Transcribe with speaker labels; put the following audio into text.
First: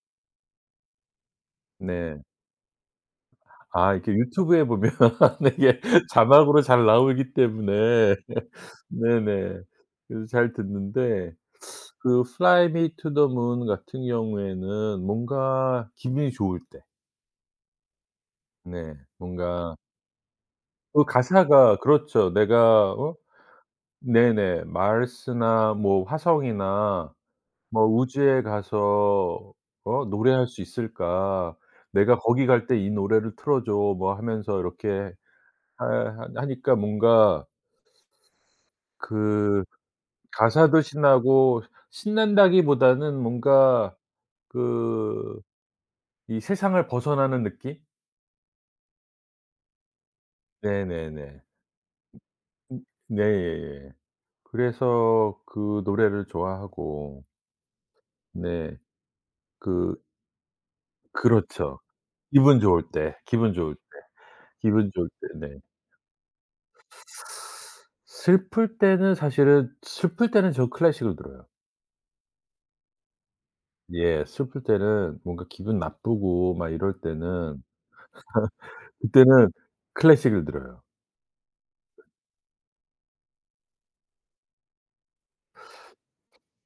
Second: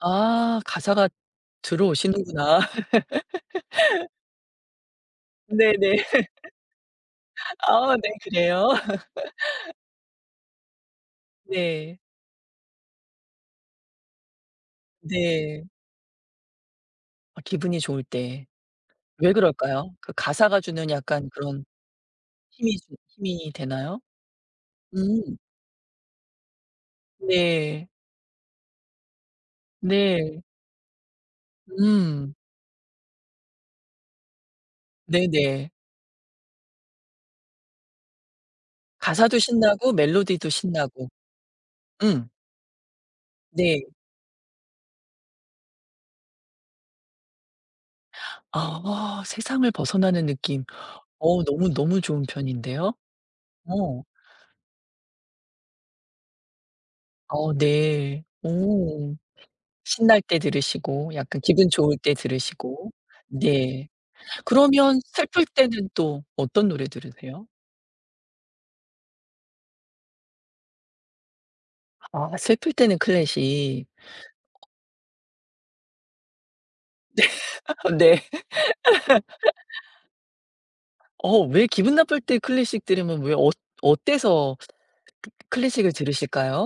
Speaker 1: 아. 가사가
Speaker 2: 네.
Speaker 1: 들어오시는구나.
Speaker 2: 아 이렇게 유튜브에 보면 이게
Speaker 1: 네네.
Speaker 2: 자막으로 잘 나오기
Speaker 1: 아. 네.
Speaker 2: 때문에
Speaker 1: 그래요.
Speaker 2: 네네. 그래서 잘 듣는데
Speaker 1: 네.
Speaker 2: 그 플라이투더문 같은 경우에는
Speaker 1: 네.
Speaker 2: 뭔가 기분이 좋을 때.
Speaker 1: 아 기분이 좋을 때.
Speaker 2: 네.
Speaker 1: 왜
Speaker 2: 뭔가
Speaker 1: 그럴까요? 그 가사가 주는
Speaker 2: 그
Speaker 1: 약간 그런
Speaker 2: 가사가 그렇죠.
Speaker 1: 힘이
Speaker 2: 내가
Speaker 1: 좀
Speaker 2: 어
Speaker 1: 힘이 되나요?
Speaker 2: 네네
Speaker 1: 음.
Speaker 2: Mars나 뭐 "화성이나 뭐
Speaker 1: 네.
Speaker 2: 우주에 가서 어
Speaker 1: 네.
Speaker 2: 노래할 수 있을까. 내가
Speaker 1: 음.
Speaker 2: 거기 갈 때 이 노래를 틀어 줘." 뭐 하면서 이렇게
Speaker 1: 네네.
Speaker 2: 하 하 하니까 뭔가
Speaker 1: 가사도
Speaker 2: 그
Speaker 1: 신나고 멜로디도
Speaker 2: 가사도
Speaker 1: 신나고.
Speaker 2: 신나고
Speaker 1: 음.
Speaker 2: 신난다기보다는
Speaker 1: 네.
Speaker 2: 뭔가 그 이 세상을 벗어나는 느낌?
Speaker 1: 아 세상을 벗어나는 느낌.
Speaker 2: 네네네.
Speaker 1: 어 너무, 너무 좋은
Speaker 2: 음
Speaker 1: 표현인데요.
Speaker 2: 네.
Speaker 1: 어.
Speaker 2: 그래서 그 노래를 좋아하고
Speaker 1: 어 네.
Speaker 2: 네.
Speaker 1: 오.
Speaker 2: 그
Speaker 1: 신날 때 들으시고 약간 기분
Speaker 2: 그렇죠.
Speaker 1: 좋을 때
Speaker 2: 기분 좋을
Speaker 1: 들으시고.
Speaker 2: 때, 기분 좋을 때,
Speaker 1: 네.
Speaker 2: 기분
Speaker 1: 그러면
Speaker 2: 좋을
Speaker 1: 슬플
Speaker 2: 때. 네.
Speaker 1: 때는 또 어떤 노래 들으세요?
Speaker 2: 슬플 때는 사실은 슬플 때는 저 클래식을 들어요.
Speaker 1: 아 슬플 때는 클래식.
Speaker 2: 예. 슬플 때는 뭔가 기분 나쁘고 막 이럴
Speaker 1: 네.
Speaker 2: 때는
Speaker 1: 네.
Speaker 2: 그때는 클래식을 들어요.
Speaker 1: 어 왜 기분 나쁠 때 클래식 들으면 왜 어 어때서 크 클래식을 들으실까요?